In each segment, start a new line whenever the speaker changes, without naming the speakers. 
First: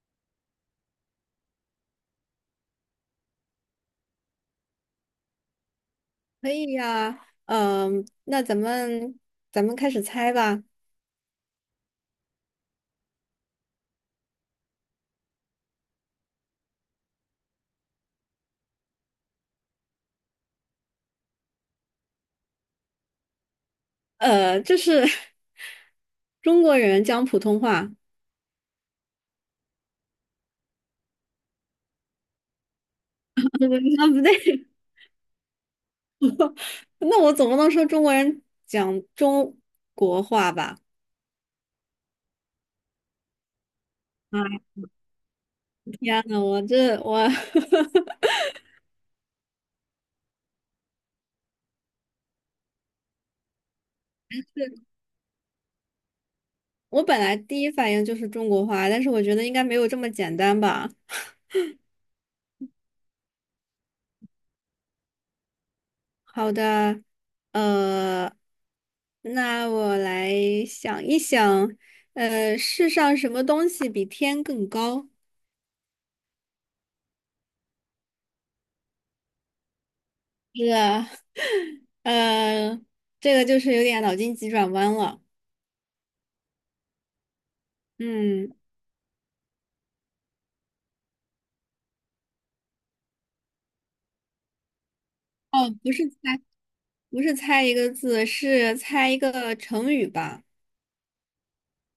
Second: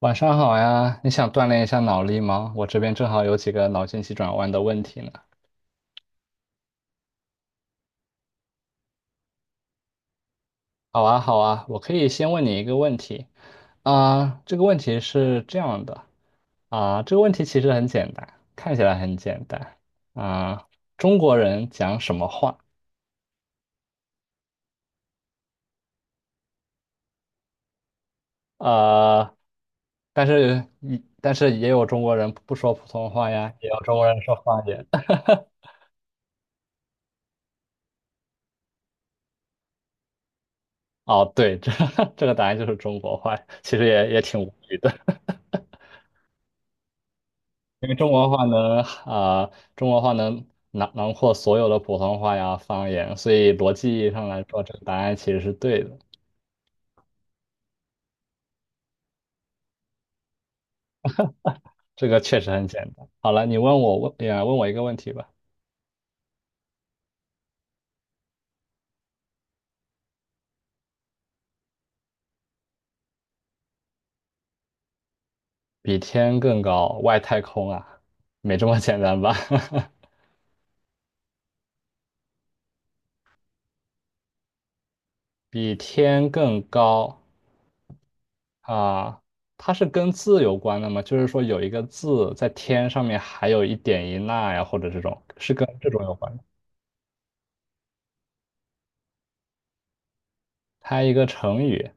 晚上好呀，你想锻炼一下脑力吗？我这边正好有几个脑筋急转弯的问题呢。
可以呀，嗯，那咱们开始猜吧。
好啊，好啊，我可以先问你一个问题。这个问题是这样的。这个问题其实很简单，看起来很简单啊，中国人讲什么话？
呃，就是 中国人讲普通话，
呃，但是但是也有中国人不说普通话
不
呀，也
对，
有中国
啊
人
不
说
对，
方言。
那我总不能说中国人讲中国话吧？
哦，对，这 这个答案就是中国话，其实也挺
啊，
无语的。
天呐，我
因 为中国话能中国话能囊括所有的普通话呀方言，所以逻辑意义上来说，这个答案其实是对的。
我本来第一反应就是中国话，但是我觉得应该没有这么简单吧。
这个确实很简单。好了，你问我问，也问我一个问题吧。
好的，呃，那我来想一想，呃，世上什么东西比天更高？
比天更高，外太空啊，没这么简单吧？
是啊，呃，这个就是有点脑筋急转弯了。
比天更高
嗯，
啊，它是跟字有关的吗？就是说有一个字在天上面，还有一点一捺呀，或者这种，是跟
哦，
这
不
种
是
有关
猜，不是猜一个字，是猜一个成语吧？
猜一个成语，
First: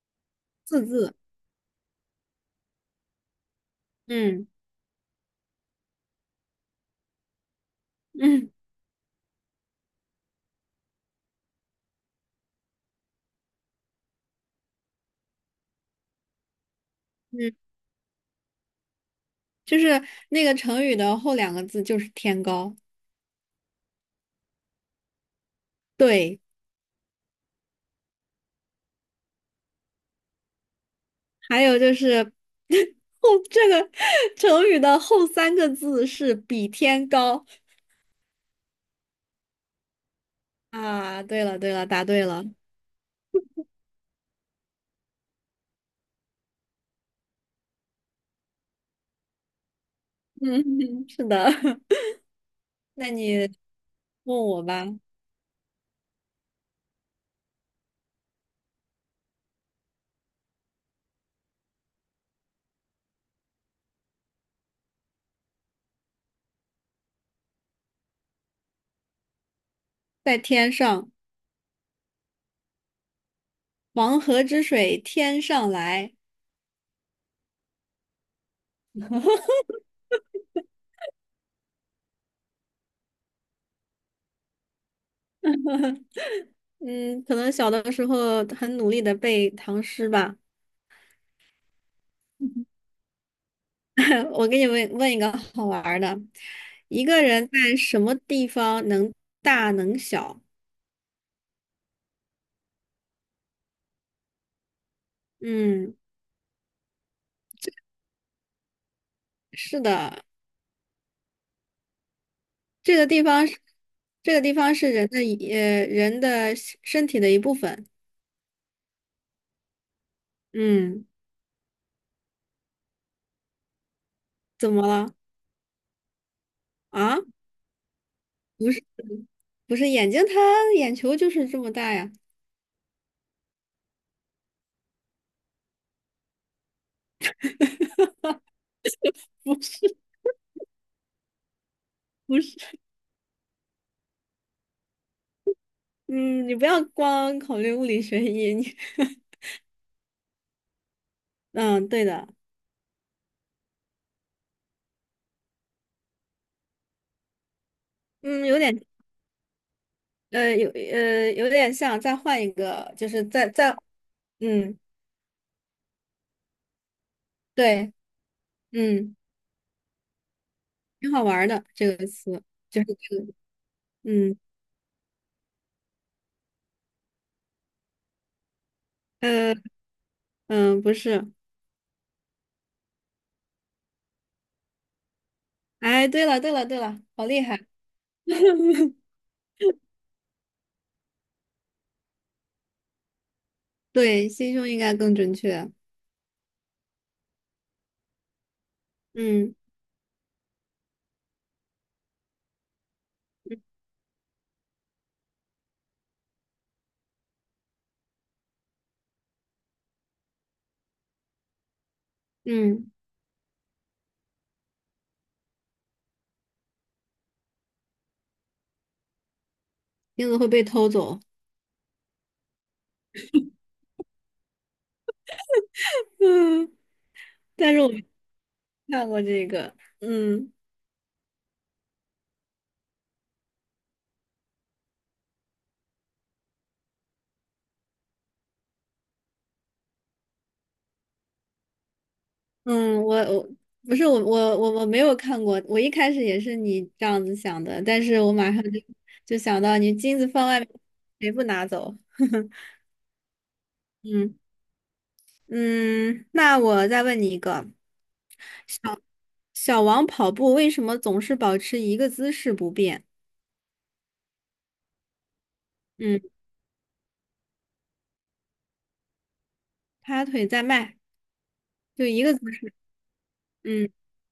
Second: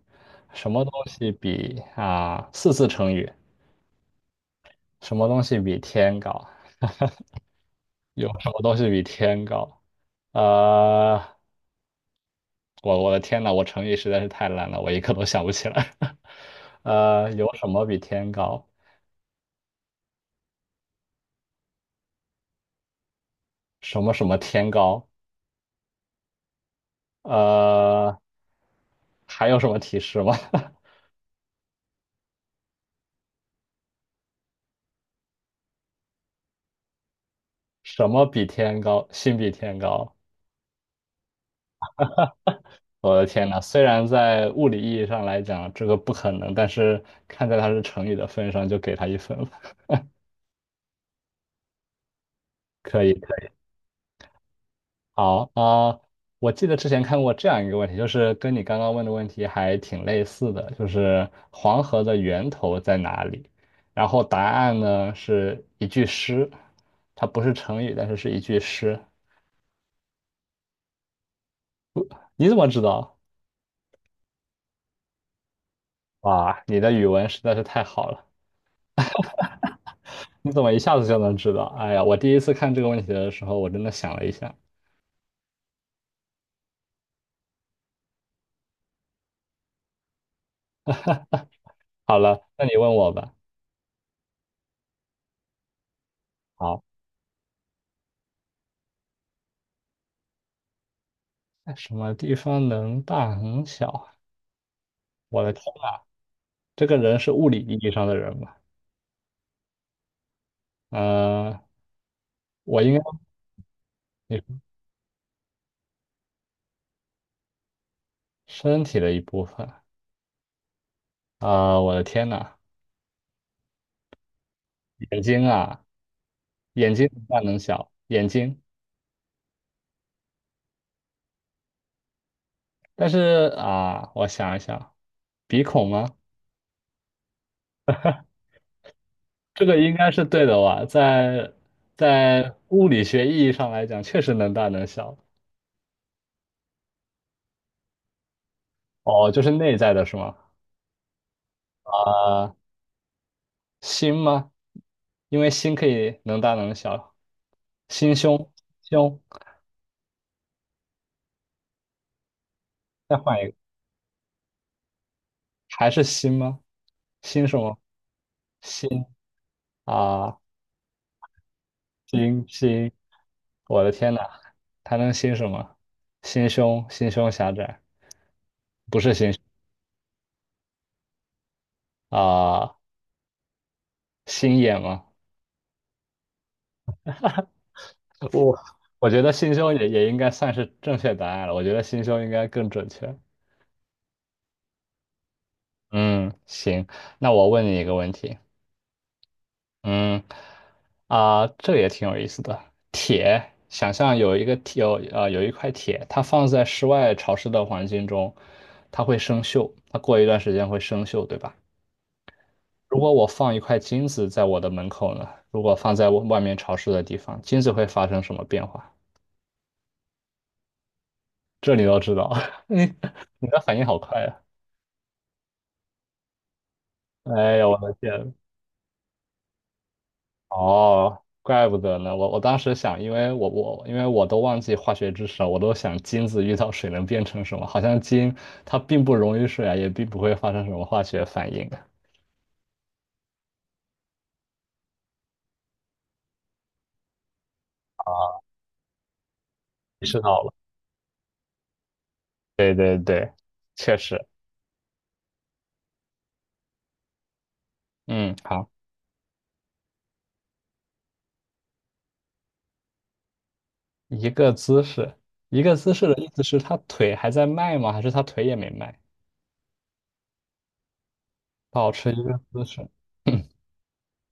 什
四
么东
字。
西比四字成语？
嗯。
什么东西比天高？有什
嗯
么东西比天高？呃，我的天呐，我成语实在是太烂了，我一个都想不起来。有
嗯，
什么比天高？
就是那个成语的后两个字就是天高。
什么什么天高？
对，
呃，还有什么提示吗？
还有就是 后这个成语的后三个字是比天高。
什么比天高？心比天高？
啊，对了对了，答对了。
我的天呐，虽然在物理意义上来讲这个不可能，但是看在它是成语的份上，就给它一分吧。
嗯，是的。
可
那
以，可
你
以
问我吧。
好啊，我记得之前看过这样一个问题，就是跟你刚刚问的问题还挺类似的，就是黄河的源头在哪里？然后答案呢是一句诗，它不是成语，但是是一句诗。
在天上。
你怎么知道？
“黄河之水天上来”。
哇，你的语文实在是太好了，你怎么一下子就能知道？哎呀，我第一次看这个问题的时候，我真的想了一下。
嗯，可能小的时候很努力的背唐诗吧。
好了，那你 问我吧。
我给你问一个好玩儿的：
好，
一个人在什么地方能大能小？
在什么地方能大能小啊我的天
嗯，
啊，这个人是物理意义上的人吗？
是的，
嗯，我应
这
该
个地方是这个地
你
方是人的一，呃人的身体的一部分。
身体的一部分。
嗯，
我的天呐，
怎么了？
眼睛啊，眼睛
啊，
能大能小，眼睛。
不是，不是眼睛它，眼球就是这么大呀。
但是我想一想，鼻孔吗？这个应该是对的吧？
不
在
是，
物理学意义上来讲，确实能大能小。
嗯，你不要光考虑物理学意，你
哦，就是内在的是吗？
嗯，对
啊、
的，
心吗？因为心可以能大能小，心
嗯，
胸
有点，
胸，
有点像，再换一个，就
再
是
换一
再
个，
再，嗯，
还是心吗？心什么？
对，
心
嗯，
啊，
挺好玩儿的这个词，
心
就是
心，
这个，
我的天呐，
嗯，
还能心什么？心胸，心胸狭窄，不是心胸
呃，嗯，不是，
啊，心眼吗？
哎，对了，对了，对了，好厉害，
我我 觉得心胸也应该算是正确答案了，我觉得心胸应该更准确。
对，心胸应该更准确，
嗯，行，那我问你一个问题，
嗯。
嗯。啊，这也挺有意思的。铁，想象有一个铁，有一块铁，它放在室外潮湿的环境中，它会生锈，它过一段时间会生锈，对吧？
嗯，
如果我放一块金子在我的门口呢？如果放在外面潮湿的地方，金子会发生什么变化？
钉子会被偷走，
这你都知道，你你的反应好快啊！
嗯，
哎呀，
但
我
是我
的
没
天，
看过这个，嗯。
哦，怪不得呢。我当时想，因为我因为我都忘记化学知识了，我都想金子遇到水能变成什么？好像金它并不溶于水啊，也并不会发生什么化学反应。
嗯，我不是我没有看过，我一开始也是你这样子想的，但是我马上就就想到你
意
金
识
子
到
放
了。
外面，谁不拿走？
对对对，确实。
嗯。嗯，那我再问你一个，
嗯，好，
小小王跑步为什么总是保持一个姿势不变？
一个姿势，一个姿势的
嗯，
意思是他腿还在迈吗？还是他腿也没迈？
他腿在迈，
保
就
持
一
一
个
个
姿
姿
势。
势，
嗯，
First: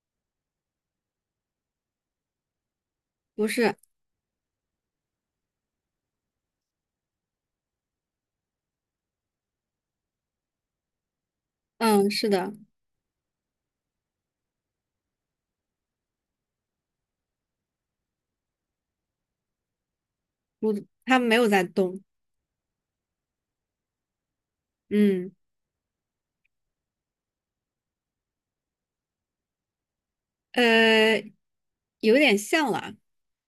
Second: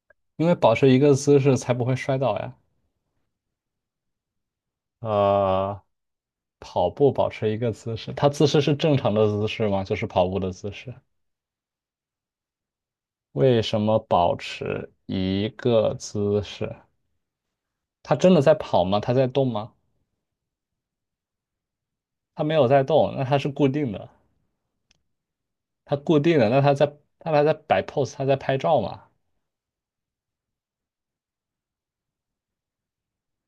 因为保持一个姿势才不会摔倒呀。
不是，
呃，跑步保持一个姿势，它姿势是正常的姿势吗？就是跑步的姿势。
嗯，是的，
为什么保持一个姿势？它真的在跑吗？它在动吗？
不，他没有在动。
它没有在动，那它是固定的，
嗯，
它固定的，那它在，那它在摆 pose，它在拍照嘛，
呃，有点像了。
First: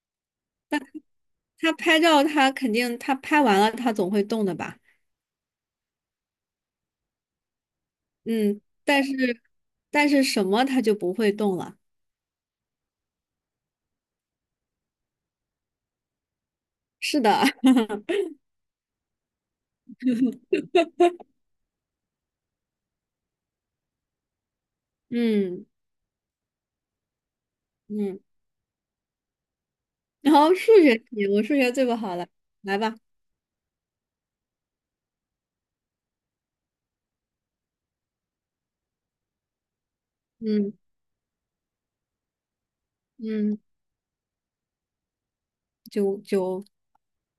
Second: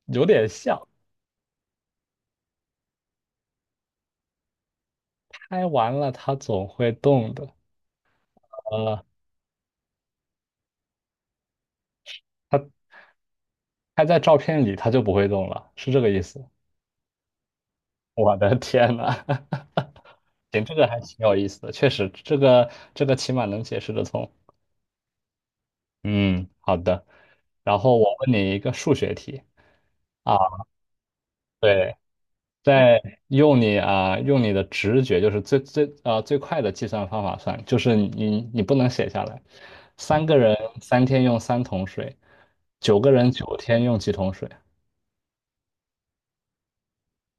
有点像。
他拍照，他肯定他拍完了，他总会动的吧？
拍完了，它总会动的。
嗯，但
呃，
是但是什么他就不会动了。
它拍在照片里，它就不会动了，是这个意思。
是的，
我的天呐！行，这个还挺有意思的，确实，这个起码能解释得通。
嗯。
嗯，好的。然后我
嗯。
问你一个数学题
然
啊，
后数学题，我数学最不
对，
好了，来吧，
在用你、用你的直觉，就是最快的计算方法算，就是你不能写下来。三个人
嗯。
三天用三桶水，九个人九
嗯，
天用几桶水？
九九，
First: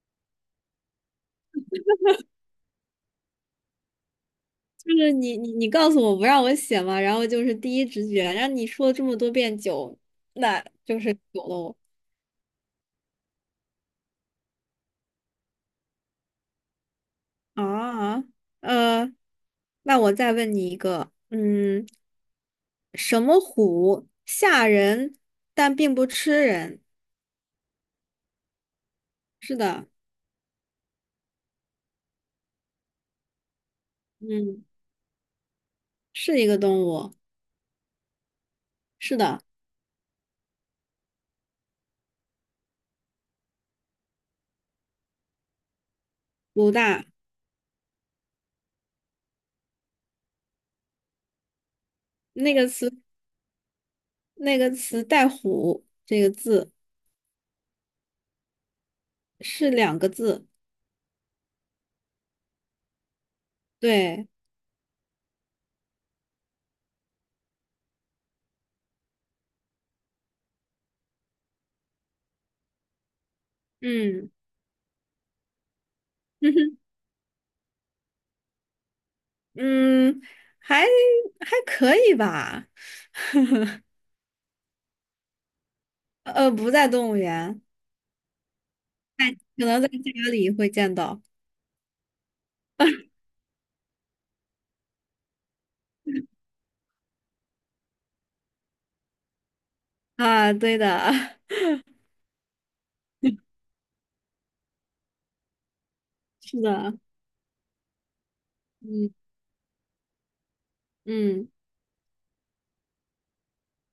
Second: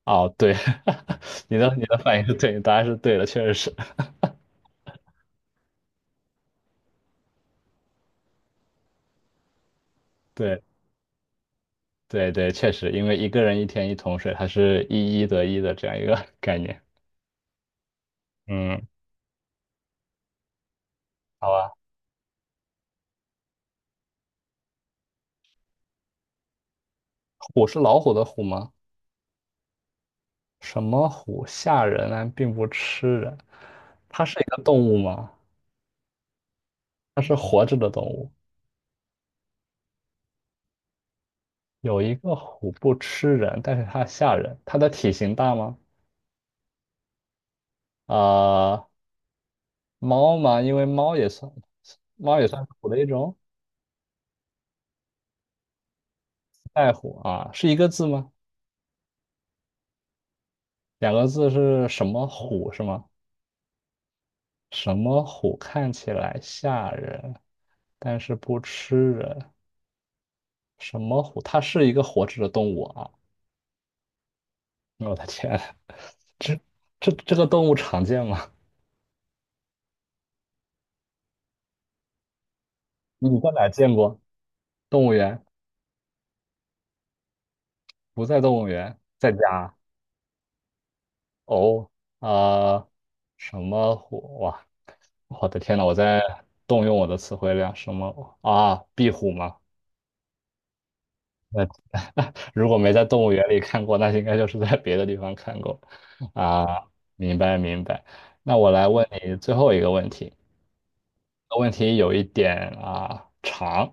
哦，对，你的反应是对，答案是对的，确实是
就是你告诉我不让我写嘛，然后就是第一直觉，让你说了这么多遍九，
对
那就是九喽。
对对，确实，因为一个人一天一桶水，它是一一得一的这样一个 概念。
啊，啊，
嗯，
呃，那我再问你一个，
好吧，
嗯。什么虎吓人，但并不吃人。
虎是老虎的虎吗？
是的，
什么虎吓人但并不吃人？它是一个
嗯，
动物吗？
是一个动物。
它是活着的动物。
是的，
有一个虎不吃人，但是它吓人。它的体型大吗？
鲁大
呃，猫吗？因为猫也
那
算
个
是虎
词，
的一种。
那个词带“虎”这个字
爱虎啊，是一个字吗？
是两个字。
两个字是什么虎是吗？
对，
什么虎看起来吓人，但是不吃人？什么虎？它是一个活着的动物啊！
嗯，
我的天，这
嗯。
这这个动物常见吗？
还还可以吧。
你在哪儿见过？动物园？
呃，呃不在动物园，
不在动物园，在
可
家。
能在家里会见到。
哦，啊、什么虎？哇，我的天呐，我在动用我的词汇量。什么啊？壁虎吗？
啊，对的，
那 如果没在动物园里看过，那应该就是在别的地方看过。
是
啊，
的，
明白明白。那我来问
嗯。
你最后一个问题，
嗯。
个问题有一点长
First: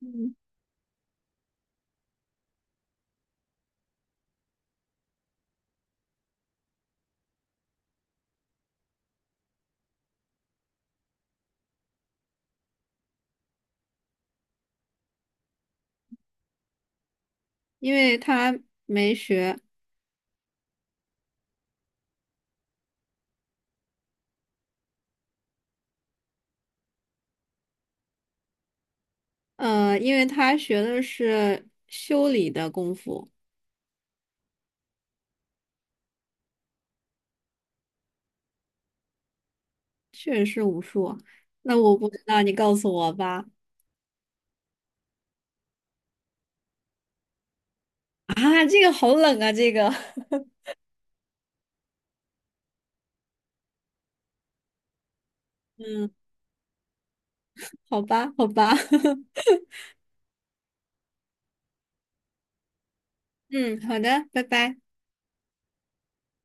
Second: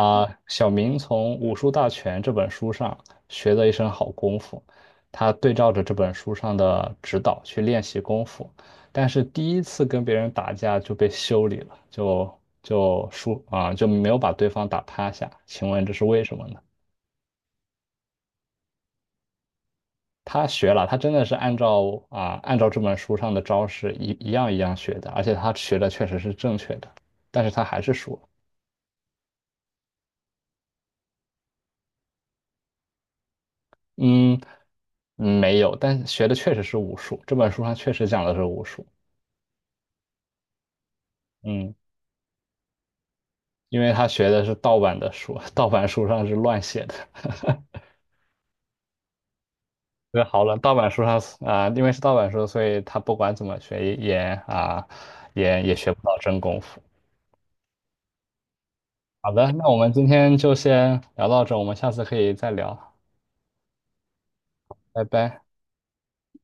嗯，
小明从《武术大全》这本书上学了一身好功夫，他对照着这本书上的指导去练习功夫，但是第一次跟别人打架就被修理了，就输啊，就没有把对方打趴下。请问这是为什么呢？
因为他没学。
他学了，他真的是按照按照这本书上的招式一样一样学的，而且他学的确实是正确的，但是他还是输了。
呃，因为他学的是修理的功夫，
嗯，嗯，没有，但学的确实是武术。这本书上确实讲的是武术，
确实是武术。
嗯，
那我不知道，你告诉我吧。
因为他学的是盗版的书，盗版书上是乱写的。
啊，这个好冷啊，这个。
这好了，盗版书上因为是盗版书，所以他不管怎么学也啊、也学不
嗯，
到真功夫。
好吧，好吧。
好 的，那我们今天就先聊到这，我们下次可以再聊，
嗯，好的，拜拜。
拜拜。